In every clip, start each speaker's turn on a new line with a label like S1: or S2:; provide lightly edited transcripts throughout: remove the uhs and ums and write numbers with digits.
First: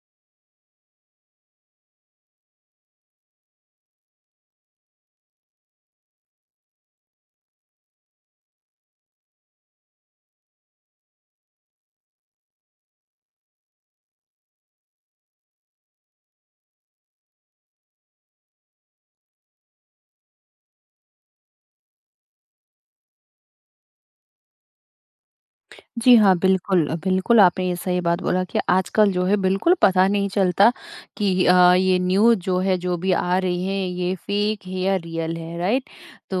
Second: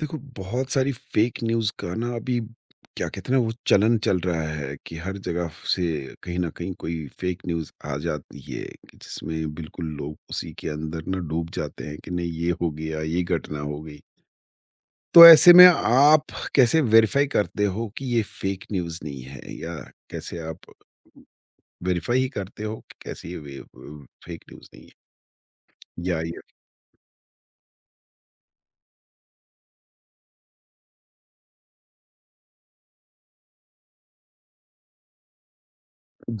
S1: देखो, बहुत सारी फ़ेक न्यूज़ का ना अभी क्या कहते हैं ना वो चलन चल रहा है कि हर जगह से कहीं न कहीं कोई फ़ेक न्यूज़ आ जाती है कि जिसमें बिल्कुल लोग उसी के अंदर ना डूब जाते हैं कि नहीं ये हो गया, ये घटना हो गई। तो ऐसे में आप कैसे वेरीफ़ाई करते हो कि ये फ़ेक न्यूज़ नहीं है या कैसे आप वेरीफ़ाई ही करते हो कि कैसे ये वे फ़ेक न्यूज़ नहीं है?
S2: जी
S1: या
S2: हाँ,
S1: ये
S2: बिल्कुल, बिल्कुल आपने ये सही बात बोला कि आजकल जो है बिल्कुल पता नहीं चलता कि ये न्यूज़ जो है जो भी आ रही है ये फेक है या रियल है, राइट?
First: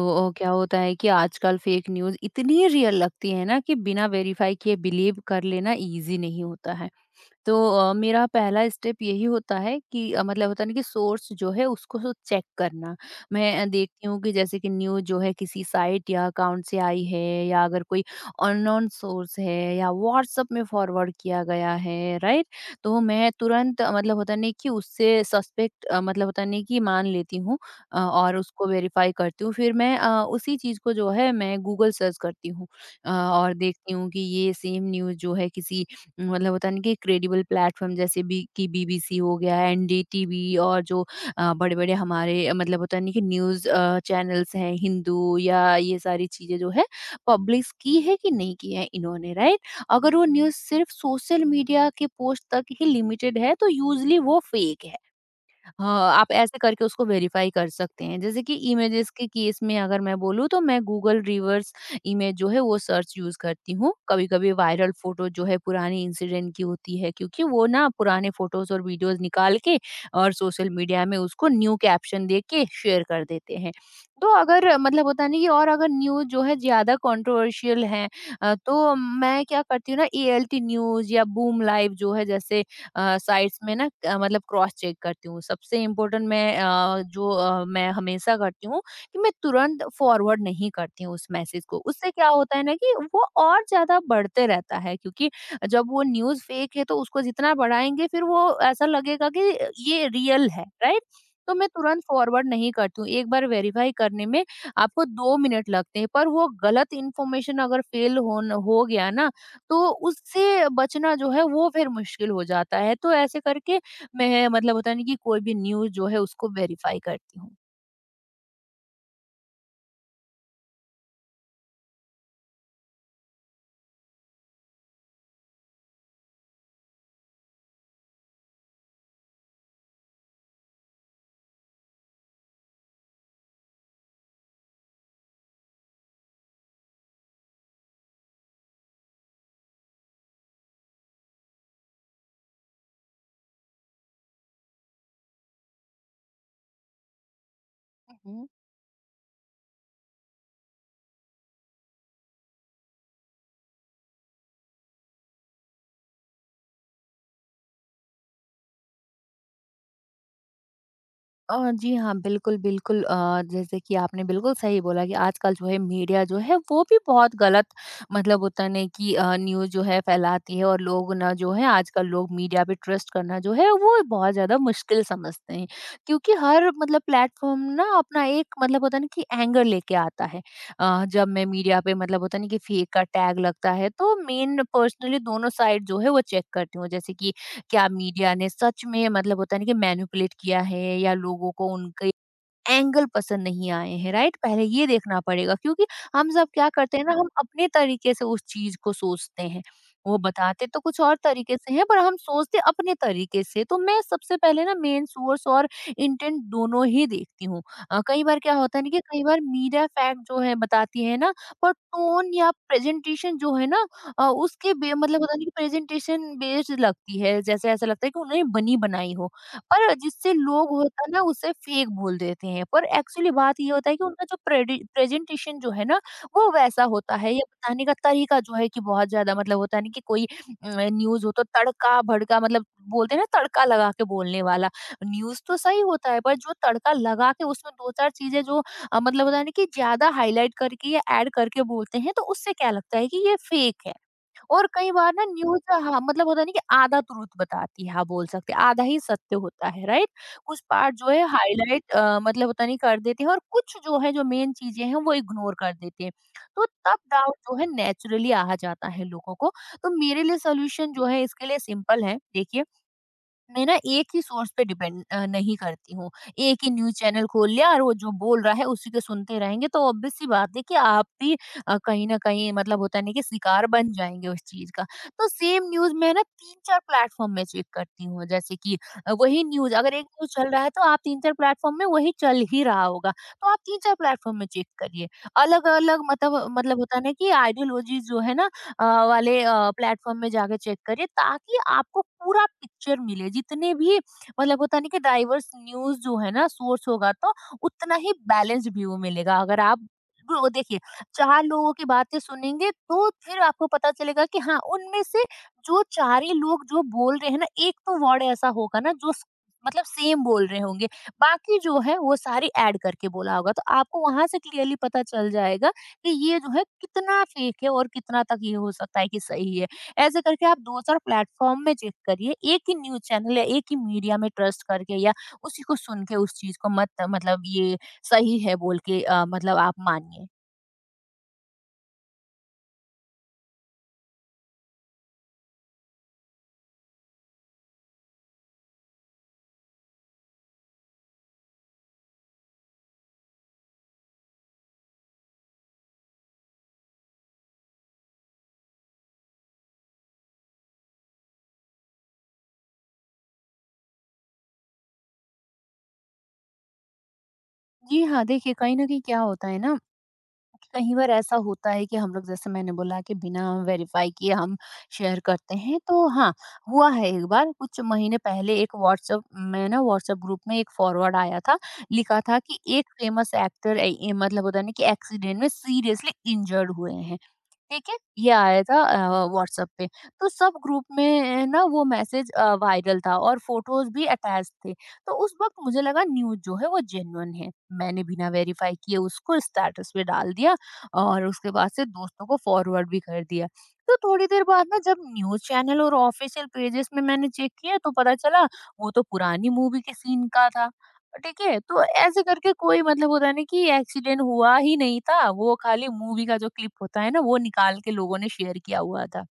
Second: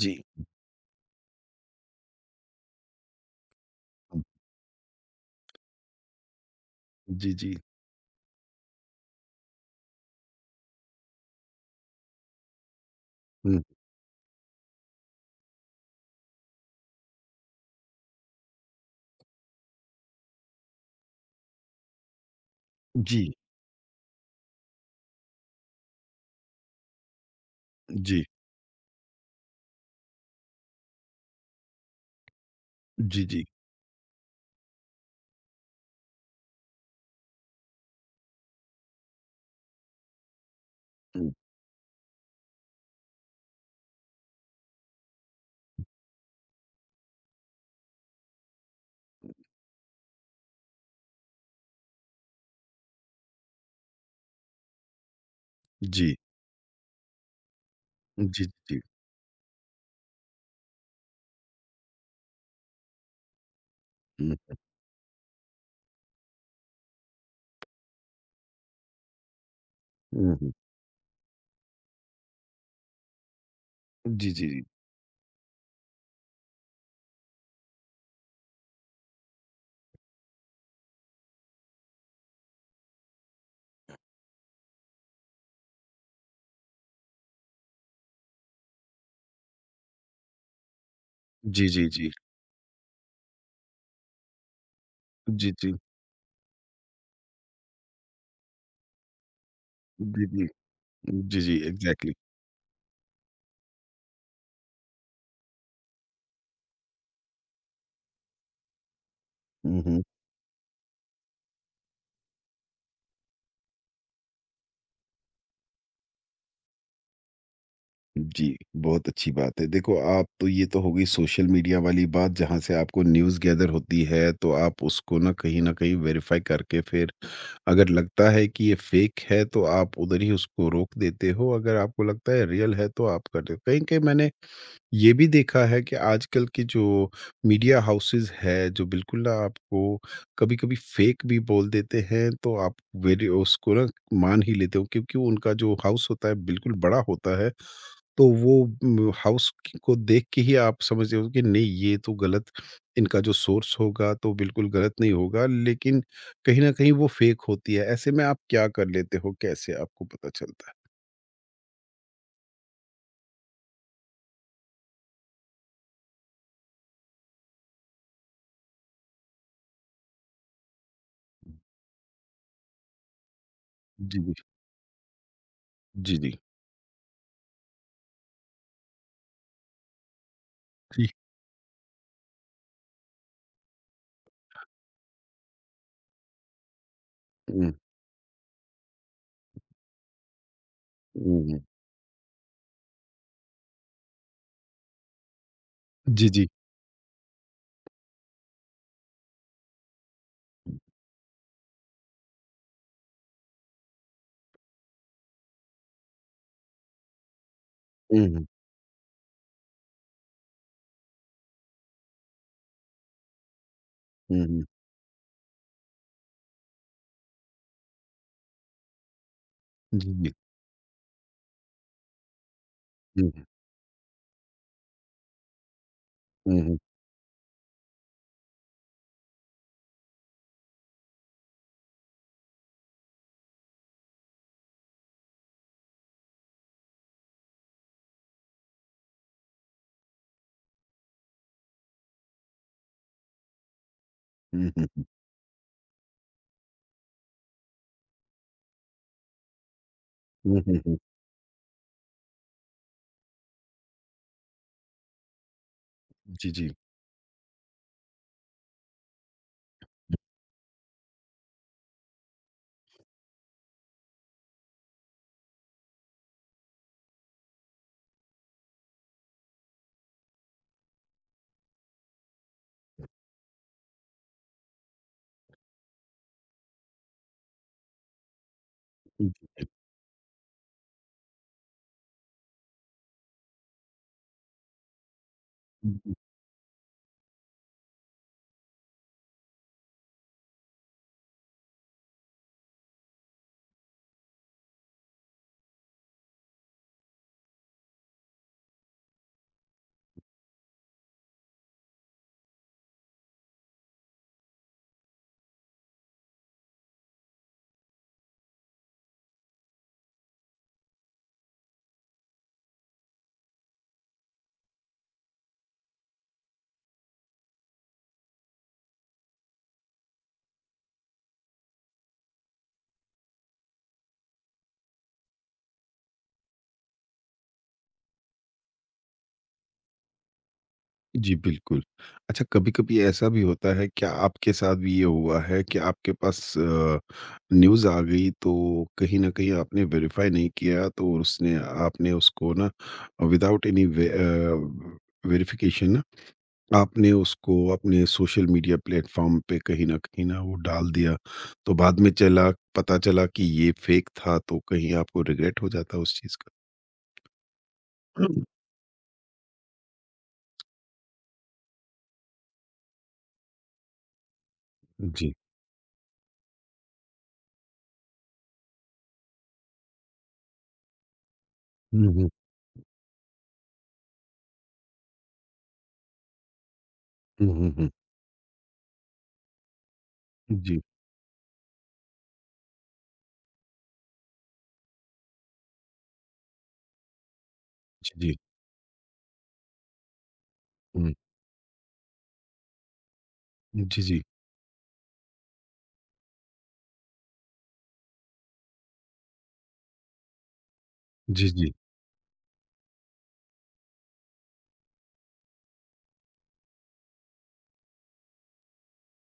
S1: जी।
S2: क्या होता है कि आजकल फेक न्यूज़ इतनी रियल लगती है ना कि बिना
S1: हुँ,
S2: वेरीफ़ाई किए बिलीव कर लेना ईज़ी नहीं होता है।
S1: जी,
S2: तो
S1: जी।
S2: मेरा पहला स्टेप यही होता है कि मतलब होता है ना कि सोर्स जो है उसको चेक करना। मैं
S1: हुँ,
S2: देखती हूँ कि जैसे कि न्यूज़ जो है किसी साइट या अकाउंट से आई है, या अगर कोई अननोन सोर्स है या व्हाट्सएप में फॉरवर्ड किया गया है, राइट? तो
S1: जी,
S2: मैं तुरंत मतलब होता नहीं कि उससे सस्पेक्ट मतलब होता नहीं कि मान लेती हूँ
S1: जी,
S2: और उसको वेरीफाई करती हूँ। फिर मैं उसी चीज़ को जो है मैं गूगल सर्च करती हूँ
S1: जी, जी।
S2: और देखती हूँ कि ये सेम न्यूज़ जो है किसी मतलब होता है ना कि क्रेडिबल प्लेटफॉर्म जैसे बी की बीबीसी हो गया, एनडीटीवी, और जो
S1: हुँ,
S2: बड़े बड़े हमारे मतलब होता है ना कि न्यूज चैनल्स हैं, हिंदू, या ये सारी चीजें जो है पब्लिश की है कि नहीं की है इन्होंने, राइट? अगर वो न्यूज सिर्फ सोशल मीडिया के पोस्ट तक ही लिमिटेड है तो यूजली वो फेक है। हाँ,
S1: जी।
S2: आप ऐसे करके उसको वेरीफाई कर सकते हैं। जैसे
S1: जी, जी,
S2: कि
S1: जी।
S2: इमेजेस के केस में अगर मैं बोलूँ तो मैं गूगल रिवर्स इमेज जो है वो सर्च यूज़ करती हूँ।
S1: हुँ,
S2: कभी-कभी वायरल फ़ोटो जो है पुरानी इंसिडेंट की होती है, क्योंकि वो ना पुराने फ़ोटोज़ और वीडियोज़ निकाल के और
S1: हुँ, हुँ।
S2: सोशल मीडिया में उसको न्यू कैप्शन दे के शेयर कर देते हैं। तो
S1: जी, जी, जी।
S2: अगर मतलब होता है ना कि और अगर न्यूज़ जो है ज़्यादा कंट्रोवर्शियल है, तो मैं क्या करती हूँ ना, एएलटी न्यूज़ या बूम लाइव जो है, जैसे साइट्स में ना मतलब क्रॉस चेक करती हूँ। सबसे इम्पोर्टेंट मैं मैं हमेशा करती हूँ कि मैं तुरंत फॉरवर्ड नहीं करती हूँ उस मैसेज
S1: जी,
S2: को।
S1: जी, जी।
S2: उससे क्या होता है ना कि वो और ज़्यादा बढ़ते रहता है, क्योंकि
S1: जी, जी।
S2: जब वो न्यूज़ फेक है तो उसको जितना बढ़ाएँगे, फिर वो ऐसा लगेगा कि ये
S1: जी, जी।
S2: रियल है, राइट?
S1: जी,
S2: तो
S1: जी,
S2: मैं तुरंत
S1: एग्ज़ैक्टली।
S2: फॉरवर्ड नहीं करती हूँ। एक बार वेरीफाई करने में आपको 2 मिनट लगते हैं, पर वो गलत इन्फॉर्मेशन अगर फ़ैल होन हो गया ना,
S1: हुँ,
S2: तो
S1: हुँ।
S2: उससे बचना जो है वो फिर मुश्किल हो जाता है। तो ऐसे करके मैं मतलब होता है ना कि कोई भी न्यूज़ जो है उसको वेरीफाई करती हूँ।
S1: जी, बहुत अच्छी बात है। देखो आप तो ये तो हो गई सोशल मीडिया वाली बात जहाँ से आपको न्यूज़ गैदर होती है, तो आप उसको ना कहीं न कहीं वेरीफ़ाई करके फिर अगर लगता है कि ये फ़ेक है, तो आप उधर ही उसको रोक देते हो, अगर आपको लगता है रियल है, तो आप कर दे कहीं-कहीं मैंने ये भी देखा है कि आजकल के जो मीडिया हाउसेस है, जो बिल्कुल ना आपको कभी-कभी फेक भी बोल देते हैं, तो आप वेरी उसको ना मान ही लेते हो क्योंकि वो उनका जो हाउस होता है बिल्कुल बड़ा होता है। तो वो हाउस को देख के ही आप समझ रहे हो कि नहीं ये तो गलत इनका जो सोर्स होगा तो बिल्कुल गलत नहीं होगा, लेकिन कहीं न कहीं वो फेक होती है। ऐसे में आप क्या कर लेते हो? कैसे आपको पता चलता है?
S2: जी हाँ, बिल्कुल, बिल्कुल जैसे कि आपने बिल्कुल सही बोला कि आजकल जो है मीडिया जो है वो भी बहुत गलत मतलब होता है ना कि न्यूज़ जो है फैलाती है, और लोग ना जो है आजकल लोग मीडिया पे ट्रस्ट करना जो है वो
S1: जी,
S2: बहुत
S1: जी।
S2: ज़्यादा मुश्किल समझते हैं।
S1: जी, जी।
S2: क्योंकि हर मतलब प्लेटफ़ॉर्म ना अपना एक मतलब होता है ना कि एंगर लेके आता है।
S1: जी।
S2: जब मैं मीडिया पे मतलब होता है ना कि फेक का टैग लगता है, तो मेन पर्सनली दोनों साइड जो है वो चेक करती हूँ। जैसे कि
S1: हुँ,
S2: क्या मीडिया ने सच में मतलब होता है ना कि मैनिपुलेट किया है, या
S1: हुँ,
S2: लोगों
S1: हुँ।
S2: को उनके एंगल पसंद नहीं आए हैं, राइट? पहले ये देखना पड़ेगा, क्योंकि
S1: जी,
S2: हम
S1: जी।
S2: सब क्या करते हैं ना, हम अपने तरीके से उस चीज़ को सोचते हैं। वो बताते तो कुछ और तरीके से हैं, पर हम सोचते अपने तरीके से। तो मैं सबसे पहले ना मेन सोर्स और इंटेंट दोनों ही देखती हूँ। कई
S1: हुँ,
S2: बार
S1: हुँ।
S2: क्या होता है ना कि कई बार मीडिया फैक्ट जो है बताती है ना, पर टोन या प्रेज़ेंटेशन जो है ना,
S1: हुँ, हुँ।
S2: उसके बे मतलब होता है ना कि प्रेज़ेंटेशन बेस्ड लगती है। जैसे ऐसा लगता है कि उन्होंने बनी बनाई हो। पर जिससे
S1: जी,
S2: लोग होता है ना उसे फेक बोल देते हैं, पर एक्चुअली
S1: जी।
S2: बात ये होता है कि उनका जो प्रेजेंटेशन जो है ना वो
S1: हुँ, हुँ,
S2: वैसा होता है, या बताने का तरीका जो है कि बहुत ज्यादा मतलब होता है ना कि कोई न्यूज हो तो तड़का भड़का, मतलब बोलते हैं ना, तड़का लगा के बोलने वाला न्यूज तो सही होता है, पर जो तड़का लगा के उसमें दो चार चीजें जो मतलब होता है ना कि ज्यादा हाईलाइट करके या ऐड करके बोलते हैं, तो उससे क्या लगता है कि ये फेक है।
S1: हुँ,
S2: और
S1: हुँ, हुँ,
S2: कई
S1: हुँ।
S2: बार ना न्यूज़, हाँ, मतलब होता नहीं कि आधा तुरंत बताती है, आप बोल सकते हैं, आधा ही सत्य होता है, राइट?
S1: हुँ,
S2: कुछ
S1: हुँ,
S2: पार्ट
S1: हुँ।
S2: जो है हाइलाइट मतलब होता नहीं कर देते हैं, और कुछ जो है जो मेन चीज़ें हैं वो इग्नोर कर देते हैं।
S1: जी,
S2: तो
S1: जी।
S2: तब डाउट जो है नेचुरली आ जाता है लोगों को। तो मेरे लिए सॉल्यूशन जो है इसके लिए सिंपल है। देखिए, मैं ना एक ही सोर्स पे डिपेंड नहीं करती हूँ। एक ही न्यूज़ चैनल खोल लिया और वो जो बोल रहा है उसी को सुनते रहेंगे, तो ऑब्वियस सी बात है कि आप भी कहीं न कहीं मतलब होता नहीं कि शिकार बन जाएँगे उस चीज़ का। तो सेम न्यूज़ मैं ना 3-4 प्लेटफ़ॉर्म में चेक करती हूँ, जैसे कि
S1: हुँ,
S2: वही न्यूज़, अगर एक न्यूज़ चल रहा है तो आप 3-4 प्लेटफ़ॉर्म में वही चल ही रहा होगा। तो आप 3-4 प्लेटफ़ॉर्म में चेक करिए।
S1: हुँ,
S2: अलग-अलग
S1: हुँ।
S2: मतलब होता है ना कि आइडियोलॉजी जो है ना, वाले प्लेटफॉर्म में जाके चेक करिए, ताकि आपको पूरा पिक्चर मिले, जितने भी मतलब होता नहीं कि डाइवर्स न्यूज जो है ना सोर्स होगा, तो उतना ही बैलेंस व्यू मिलेगा। अगर आप वो देखिए चार लोगों की बातें सुनेंगे तो फिर आपको पता चलेगा कि हाँ, उनमें से जो चार ही लोग जो बोल रहे हैं ना, एक तो वर्ड ऐसा होगा ना जो मतलब सेम बोल रहे होंगे, बाकी जो है वो सारी ऐड करके बोला होगा, तो आपको वहां से क्लियरली पता चल जाएगा कि ये जो है कितना फेक है और कितना तक ये हो सकता है कि सही है। ऐसे करके आप 2-4 प्लेटफ़ॉर्म में चेक करिए, एक ही न्यूज़ चैनल या एक ही मीडिया में ट्रस्ट करके, या उसी को सुन के उस चीज़ को मत मतलब ये सही है बोल के मतलब आप मानिए।
S1: जी, बिल्कुल। अच्छा कभी-कभी ऐसा भी होता है क्या आपके साथ भी ये हुआ है कि आपके पास न्यूज़ आ गई तो कहीं न कहीं आपने वेरीफ़ाई नहीं किया तो उसने आपने उसको ना विदाउट एनी वे वेरिफ़िकेशन ना आपने उसको अपने सोशल मीडिया प्लेटफॉर्म पे कहीं न वो डाल दिया, तो बाद में चला पता चला कि ये फ़ेक था, तो कहीं आपको रिग्रेट हो जाता उस चीज़ का?
S2: जी हाँ,
S1: हम्म,
S2: देखिए, कहीं न कहीं क्या होता है ना, कई बार ऐसा होता है कि हम लोग, जैसे मैंने बोला, कि बिना वेरीफाई किए हम शेयर
S1: जी।
S2: करते हैं, तो हाँ, हुआ है। एक बार कुछ महीने पहले एक व्हाट्सएप में ना, व्हाट्सएप ग्रुप में एक फॉरवर्ड आया था,
S1: हुँ,
S2: लिखा
S1: हुँ।
S2: था कि एक फेमस एक्टर मतलब होता है ना कि एक्सीडेंट में सीरियसली इंजर्ड हुए हैं,
S1: हुँ, हुँ,
S2: ठीक
S1: हुँ।
S2: है? ये आया था व्हाट्सएप पे। तो सब
S1: जी,
S2: ग्रुप में ना वो मैसेज वायरल था, और फ़ोटोज़ भी अटैच थे। तो उस वक़्त मुझे लगा न्यूज़ जो है वो जेन्युइन है। मैंने
S1: जी,
S2: बिना
S1: जी।
S2: वेरीफ़ाई किए उसको स्टेटस पे डाल दिया,
S1: हुँ।
S2: और उसके बाद से दोस्तों को फ़ॉरवर्ड भी कर दिया। तो
S1: जी, जी।
S2: थोड़ी देर बाद ना जब न्यूज़ चैनल और ऑफ़िशियल पेजेज़ में मैंने चेक किया, तो पता चला वो तो पुरानी मूवी के सीन का था। ठीक
S1: जी,
S2: है,
S1: जी।
S2: तो ऐसे करके कोई मतलब होता है ना कि एक्सीडेंट हुआ ही नहीं था, वो खाली मूवी का जो क्लिप होता है ना, वो निकाल के लोगों ने शेयर किया हुआ था।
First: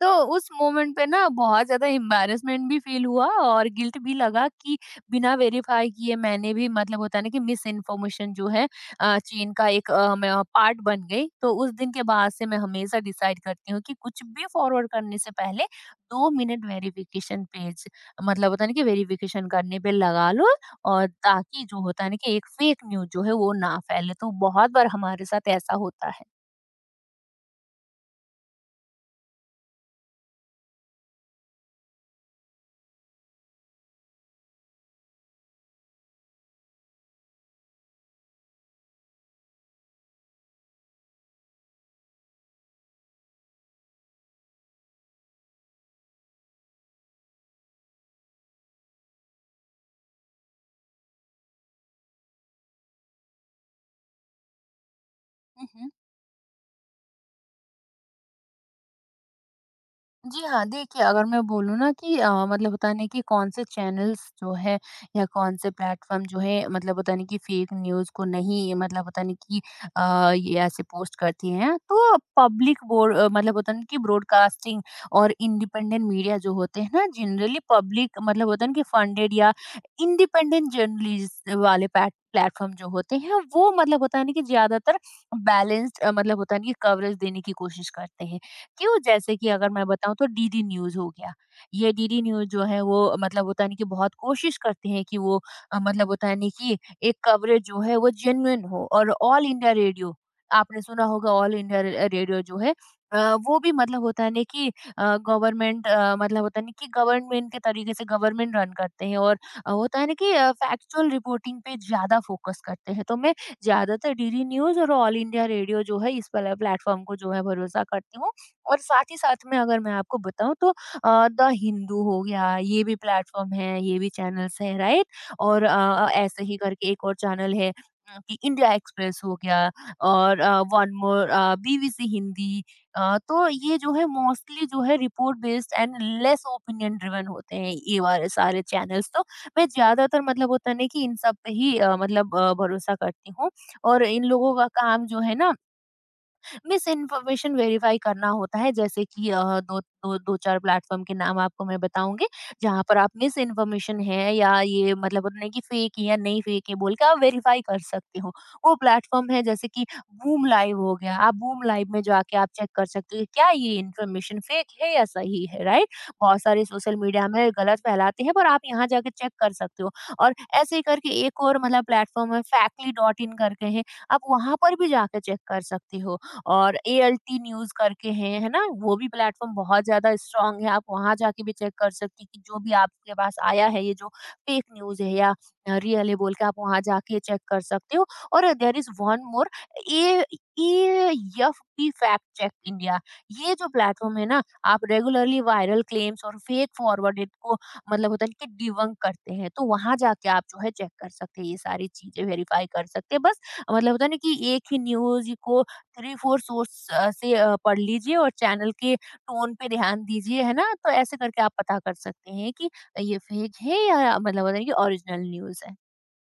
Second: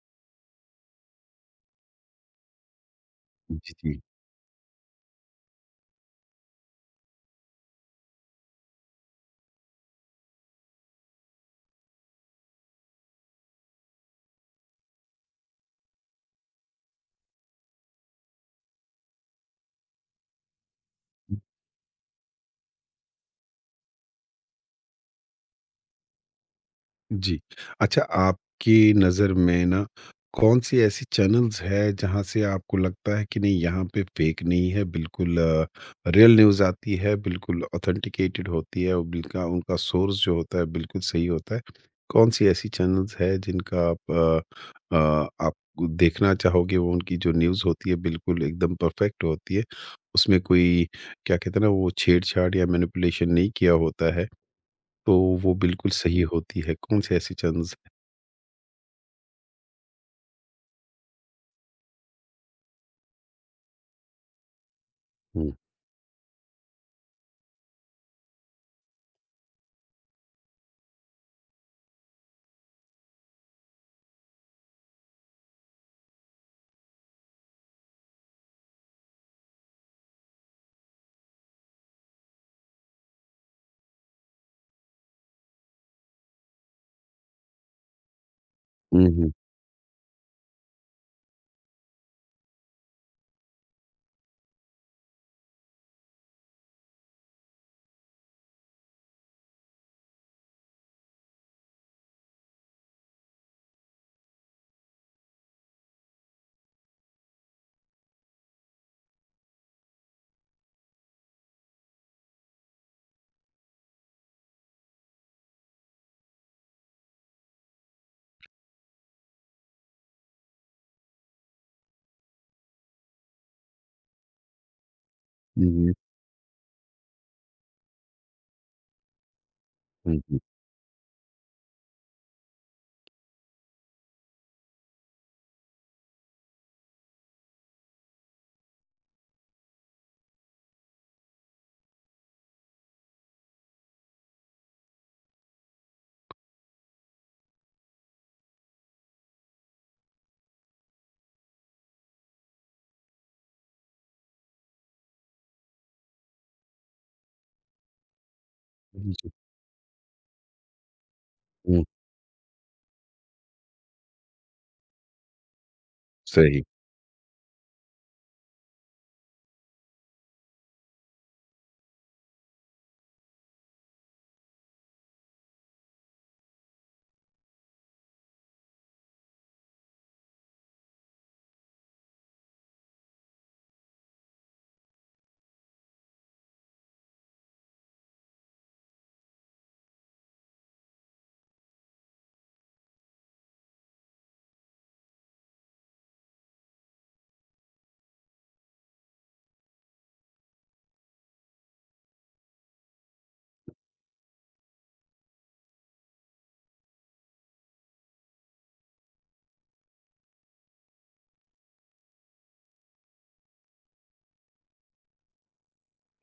S2: तो उस मोमेंट पे ना बहुत ज़्यादा एम्बैरेसमेंट भी फ़ील हुआ और
S1: जी,
S2: गिल्ट
S1: जी।
S2: भी लगा कि बिना वेरीफ़ाई किए मैंने भी मतलब होता है ना कि मिस इन्फॉर्मेशन जो है चीन का एक मैं पार्ट बन गई। तो उस दिन के बाद से मैं हमेशा डिसाइड करती हूँ कि कुछ भी फॉरवर्ड करने से पहले 2 मिनट वेरिफ़िकेशन पेज मतलब होता है ना कि वेरिफ़िकेशन करने पे लगा लो, और ताकि जो होता है ना कि एक फ़ेक न्यूज़ जो है वो ना फैले। तो बहुत बार हमारे साथ ऐसा होता है।
S1: जी। अच्छा आपकी नज़र में ना कौन-सी ऐसी चैनल्स है जहाँ से आपको लगता है कि नहीं यहाँ पे फेक नहीं है बिल्कुल रियल न्यूज़ आती है, बिल्कुल ऑथेंटिकेटेड होती है और बिल्का उनका सोर्स जो होता है बिल्कुल सही होता है। कौन-सी ऐसी चैनल्स है जिनका आप आप देखना चाहोगे वो उनकी जो न्यूज़ होती है बिल्कुल एकदम परफेक्ट होती है। उसमें कोई क्या कहते हैं ना वो छेड़-छाड़ या मैनिपुलेशन नहीं किया होता है। तो वो
S2: हुँ,
S1: बिल्कुल
S2: हुँ।
S1: सही होती है, कौन से ऐसी चंज़
S2: जी हाँ, देखिए, अगर मैं बोलूँ ना कि मतलब होता है ना कि कौन से चैनल्स जो है, या
S1: हुँ,
S2: कौन से प्लेटफ़ॉर्म जो है मतलब होता है ना कि फेक न्यूज़ को नहीं, मतलब होता है ना कि ये ऐसे पोस्ट करती हैं। तो पब्लिक बोर मतलब होता है ना कि ब्रॉडकास्टिंग और इंडिपेंडेंट मीडिया जो होते हैं ना, जनरली पब्लिक मतलब होता है ना कि फंडेड या इंडिपेंडेंट जर्नलिस्ट वाले पैट प्लेटफ़ॉर्म जो होते हैं, वो मतलब होता है ना कि ज़्यादातर बैलेंस्ड मतलब होता है ना कि कवरेज देने की कोशिश करते हैं। क्यों?
S1: हुँ, हुँ,
S2: जैसे कि अगर मैं बताऊँ तो डीडी न्यूज़ हो गया। ये डीडी न्यूज़ जो है वो मतलब होता है ना कि बहुत कोशिश करते हैं कि वो मतलब होता है ना कि एक कवरेज जो है वो जेन्युइन हो, और ऑल इंडिया रेडियो। आपने सुना होगा ऑल इंडिया र रेडियो जो है, अ, वो भी मतलब होता है ना कि गवर्नमेंट मतलब होता है ना कि गवर्नमेंट के तरीके से गवर्नमेंट रन करते हैं, और होता है ना कि फैक्चुअल रिपोर्टिंग पे ज़्यादा फोकस करते हैं। तो मैं ज़्यादातर डीडी न्यूज़ और ऑल इंडिया रेडियो जो है, इस वाला प्लेटफ़ॉर्म को जो है भरोसा करती हूँ। और साथ ही साथ में अगर मैं आपको बताऊँ तो द हिंदू हो गया, ये भी प्लेटफ़ॉर्म है, ये भी चैनल्स हैं, राइट? और
S1: हुँ,
S2: ऐसे ही करके एक और चैनल है, कि इंडिया एक्सप्रेस हो गया।
S1: हुँ,
S2: और वन मोर, बीबीसी हिंदी। तो ये जो है मोस्टली जो है report based and less opinion driven होते हैं, ये वाले सारे चैनल्स। तो मैं ज़्यादातर मतलब होता है ना कि इन सब पे ही मतलब भरोसा करती हूँ। और इन लोगों का काम जो है ना, मिस इन्फॉर्मेशन वेरीफाई करना होता है। जैसे कि दो दो दो चार प्लेटफॉर्म के नाम आपको मैं बताऊंगी, जहाँ पर आप मिस इन्फॉर्मेशन है या ये मतलब नहीं कि फेक है या नहीं फेक है बोल के आप वेरीफाई कर सकते हो। वो
S1: हुँ,
S2: प्लेटफॉर्म है जैसे कि बूम लाइव हो गया। आप बूम
S1: हुँ,
S2: लाइव में जाके आप चेक कर सकते हो कि क्या ये इन्फॉर्मेशन फेक है या सही है, राइट? बहुत
S1: सही।
S2: सारे सोशल मीडिया में गलत फैलाते हैं, पर आप यहाँ जाके चेक कर सकते हो। और ऐसे ही करके एक और मतलब प्लेटफॉर्म है factly.in करके है। आप वहां पर भी जाके चेक कर सकते हो। और एएलटी न्यूज़ करके हैं, है ना? वो भी प्लेटफ़ॉर्म बहुत ज़्यादा स्ट्रॉन्ग है, आप वहाँ जाके भी चेक कर सकती हैं कि जो भी आपके पास आया है, ये जो फेक न्यूज़ है या रियल है बोल के, आप वहाँ जाके चेक कर सकते हो। और there is one more a AFP fact check India. ये जो प्लेटफ़ॉर्म है ना, आप रेगुलरली वायरल क्लेम्स और फेक फॉरवर्डेड को मतलब होता है ना कि डिबंक करते हैं। तो वहाँ जाके आप जो है चेक कर सकते हैं, ये सारी चीज़ें वेरीफ़ाई कर सकते हैं। बस मतलब होता है ना कि एक ही न्यूज़ को थ्री फोर सोर्स से पढ़ लीजिए और चैनल के टोन पे ध्यान दीजिए, है ना? तो ऐसे करके आप पता कर सकते हैं कि ये फेक है या मतलब होता है कि ओरिजिनल न्यूज़ है।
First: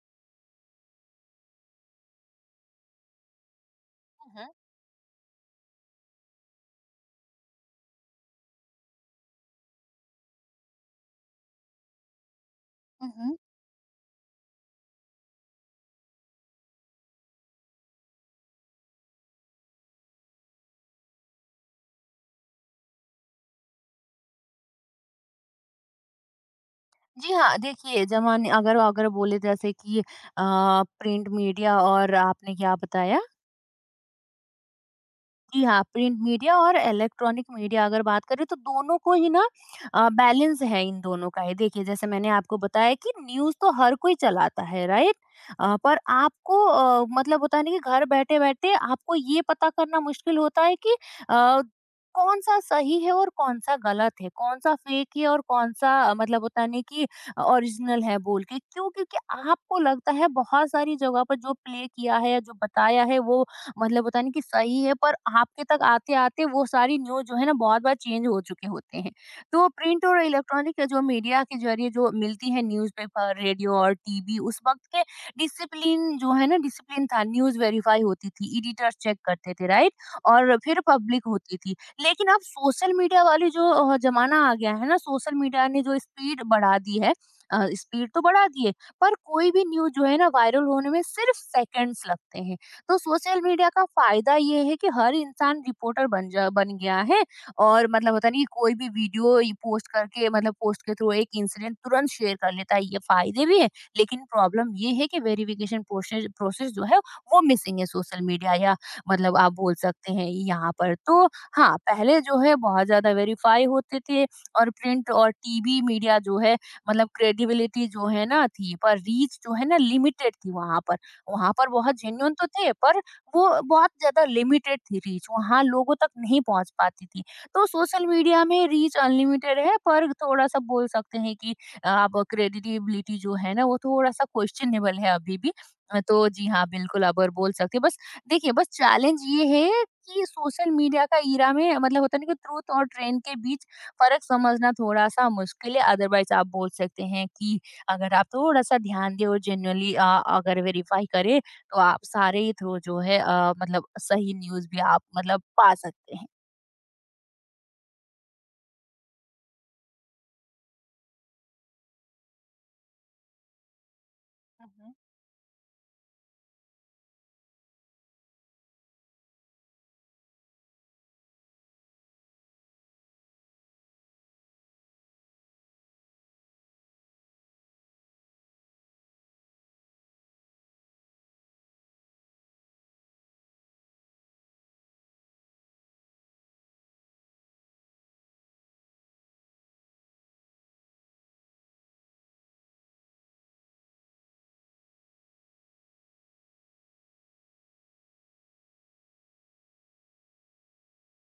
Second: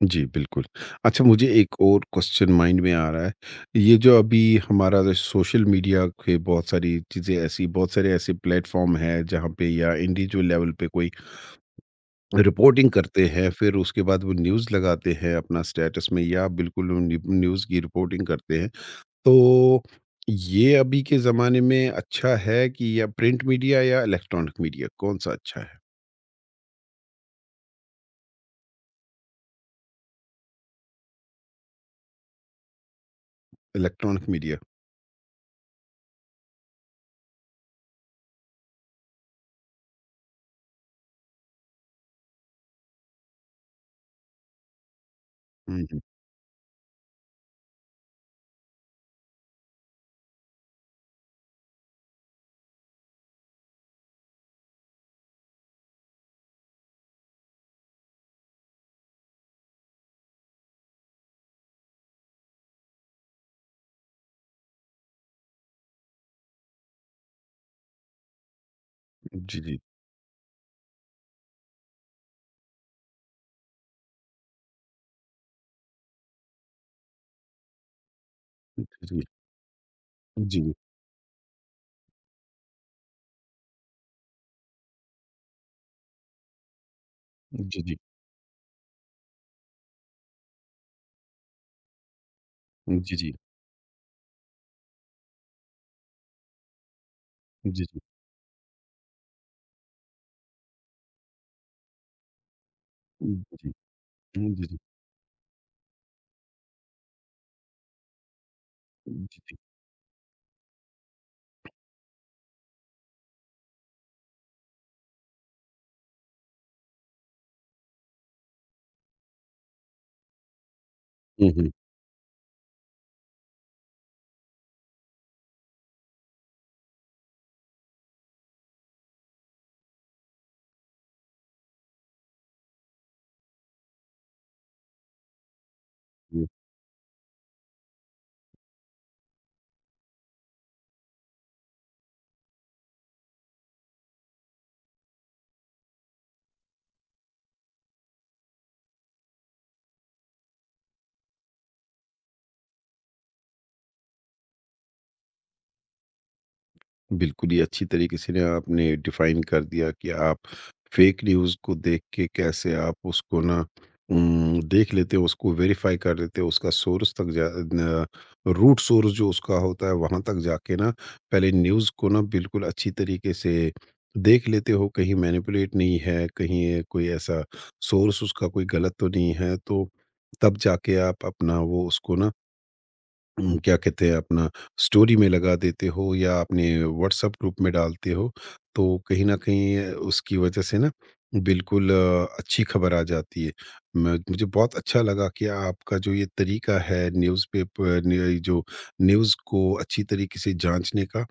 S1: जी, बिल्कुल। अच्छा मुझे एक और क्वेश्चन माइंड में आ रहा है, ये जो
S2: हुँ,
S1: अभी
S2: हुँ।
S1: हमारा जो सोशल मीडिया के बहुत सारी चीज़ें ऐसी बहुत सारे ऐसे प्लेटफ़ॉर्म हैं जहाँ पे या इंडिविजुअल लेवल पे कोई रिपोर्टिंग
S2: हुँ,
S1: करते
S2: हुँ।
S1: हैं, फिर उसके बाद वो न्यूज़ लगाते हैं अपना स्टेटस में या बिल्कुल न्यू न्यूज़ की रिपोर्टिंग करते हैं। तो ये अभी के ज़माने में अच्छा है कि या प्रिंट मीडिया या इलेक्ट्रॉनिक मीडिया कौन-सा अच्छा है?
S2: जी हाँ, देखिए, ज़माने अगर अगर बोले जैसे कि प्रिंट मीडिया, और आपने क्या बताया?
S1: Electronic media.
S2: जी हाँ, प्रिंट मीडिया और इलेक्ट्रॉनिक मीडिया अगर बात करें तो दोनों को ही ना बैलेंस है इन दोनों का ही। देखिए जैसे मैंने आपको बताया कि न्यूज़ तो हर कोई चलाता है, राइट?
S1: हुँ,
S2: पर
S1: हुँ।
S2: आपको मतलब होता है ना कि घर बैठे-बैठे आपको ये पता करना मुश्किल होता है कि अ, कौन-सा सही है और कौन-सा गलत है, कौन-सा फेक है और कौन-सा मतलब होता है ना कि ओरिजिनल है बोल के। क्यों? क्योंकि आपको लगता है बहुत सारी जगह पर जो प्ले किया है या जो बताया है, वो मतलब होता है ना कि सही है, पर आपके तक आते-आते वो सारी न्यूज़ जो है ना बहुत बार चेंज हो चुके होते हैं।
S1: जी,
S2: तो
S1: जी।
S2: प्रिंट और इलेक्ट्रॉनिक जो मीडिया के ज़रिए जो मिलती है न्यूज़पेपर, रेडियो और टीवी, उस वक़्त के डिसिप्लिन जो है ना, डिसिप्लिन था, न्यूज़ वेरीफ़ाई होती थी,
S1: जी,
S2: एडिटर्स चेक
S1: जी।
S2: करते थे, राइट? और
S1: जी, जी।
S2: फिर पब्लिक होती थी। लेकिन अब सोशल मीडिया वाली जो ज़माना आ गया है ना, सोशल मीडिया ने जो स्पीड बढ़ा दी है,
S1: जी, जी।
S2: स्पीड तो बढ़ा दी है, पर कोई भी न्यूज़ जो है ना वायरल होने में सिर्फ़ सेकंड्स लगते हैं। तो
S1: जी, जी।
S2: सोशल मीडिया का फायदा ये है कि हर इंसान रिपोर्टर बन गया है।
S1: जी,
S2: और
S1: जी।
S2: मतलब होता नहीं कि कोई भी वीडियो ये पोस्ट करके, मतलब पोस्ट के थ्रू एक इंसिडेंट तुरंत शेयर कर लेता है, ये फायदे भी है। लेकिन
S1: जी,
S2: प्रॉब्लम
S1: जी।
S2: ये है कि वेरिफिकेशन प्रोसेस प्रोसेस जो है वो मिसिंग है सोशल मीडिया, या मतलब
S1: जी,
S2: आप
S1: जी।
S2: बोल सकते हैं यहाँ पर तो। हाँ, पहले जो है बहुत ज्यादा वेरीफाई होते थे, और प्रिंट और टीवी मीडिया जो है, मतलब क्रेडिबिलिटी जो है ना थी, पर रीच जो है ना लिमिटेड थी। वहां पर वहाँ पर
S1: हुँ,
S2: बहुत जेन्युइन तो थे, पर वो बहुत ज़्यादा लिमिटेड थी रीच, वहाँ लोगों तक नहीं पहुँच पाती थी। तो सोशल मीडिया में रीच अनलिमिटेड है, पर थोड़ा-सा बोल सकते हैं कि अब क्रेडिटिबिलिटी जो है ना वो थोड़ा-सा क्वेश्चनेबल है अभी भी। तो
S1: हुँ।
S2: जी हाँ, बिल्कुल अब और बोल सकते हैं। बस देखिए, बस चैलेंज ये है कि सोशल मीडिया का एरा में मतलब होता है ना कि ट्रुथ और ट्रेंड के बीच फ़र्क समझना थोड़ा-सा मुश्किल है। अदरवाइज़ आप बोल सकते हैं कि अगर आप थोड़ा-सा ध्यान दें और जेनुइनली अगर वेरीफाई करें, तो आप सारे ही थ्रू जो है मतलब सही न्यूज़ भी आप मतलब पा सकते हैं।
S1: बिल्कुल ही अच्छी तरीके से ना आपने डिफाइन कर दिया कि आप फेक न्यूज़ को देख के कैसे आप उसको ना
S2: हुँ,
S1: देख
S2: हुँ।
S1: लेते हो, उसको वेरीफाई कर लेते हो, उसका सोर्स तक जा न रूट सोर्स जो उसका होता है, वहाँ तक जाके ना पहले न्यूज़ को ना बिल्कुल अच्छी तरीके से देख लेते हो, कहीं मैनिपुलेट नहीं है, कहीं ये कोई ऐसा सोर्स उसका कोई गलत तो नहीं है, तो तब जाके आप अपना वो उसको ना क्या कहते हैं अपना स्टोरी में लगा देते हो या अपने व्हाट्सएप ग्रुप में डालते हो, तो कहीं न कहीं उसकी वजह से ना बिल्कुल अच्छी खबर आ जाती है। मैं मुझे बहुत अच्छा लगा कि आपका जो ये तरीका है न्यूज़पेपर ने जो न्यूज़ को अच्छी तरीके से जाँचने का,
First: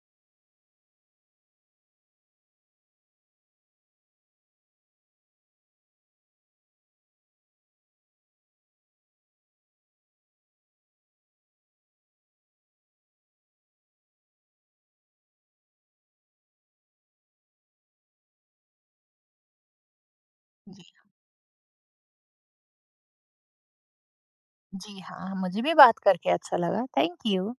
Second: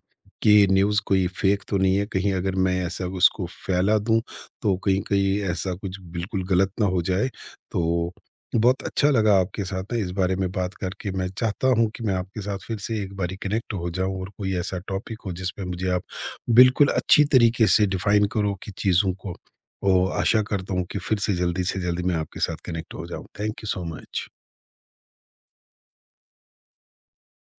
S1: कि न्यूज़ कोई फेक तो नहीं है, कहीं अगर मैं ऐसा उसको फैला दूँ, तो कहीं-कहीं ऐसा कुछ बिल्कुल गलत ना हो जाए, तो बहुत अच्छा लगा आपके साथ ना इस बारे में बात करके। मैं चाहता हूँ कि मैं आपके साथ फिर से एक बारी कनेक्ट हो जाऊँ और कोई ऐसा टॉपिक हो जिसमें मुझे आप बिल्कुल अच्छी तरीके से डिफ़ाइन करो कि चीज़ों को। और आशा करता हूँ
S2: जी,
S1: कि फिर से जल्दी मैं आपके साथ कनेक्ट हो जाऊँ। Thank you so much.
S2: जी हाँ, मुझे भी बात करके अच्छा लगा। Thank you.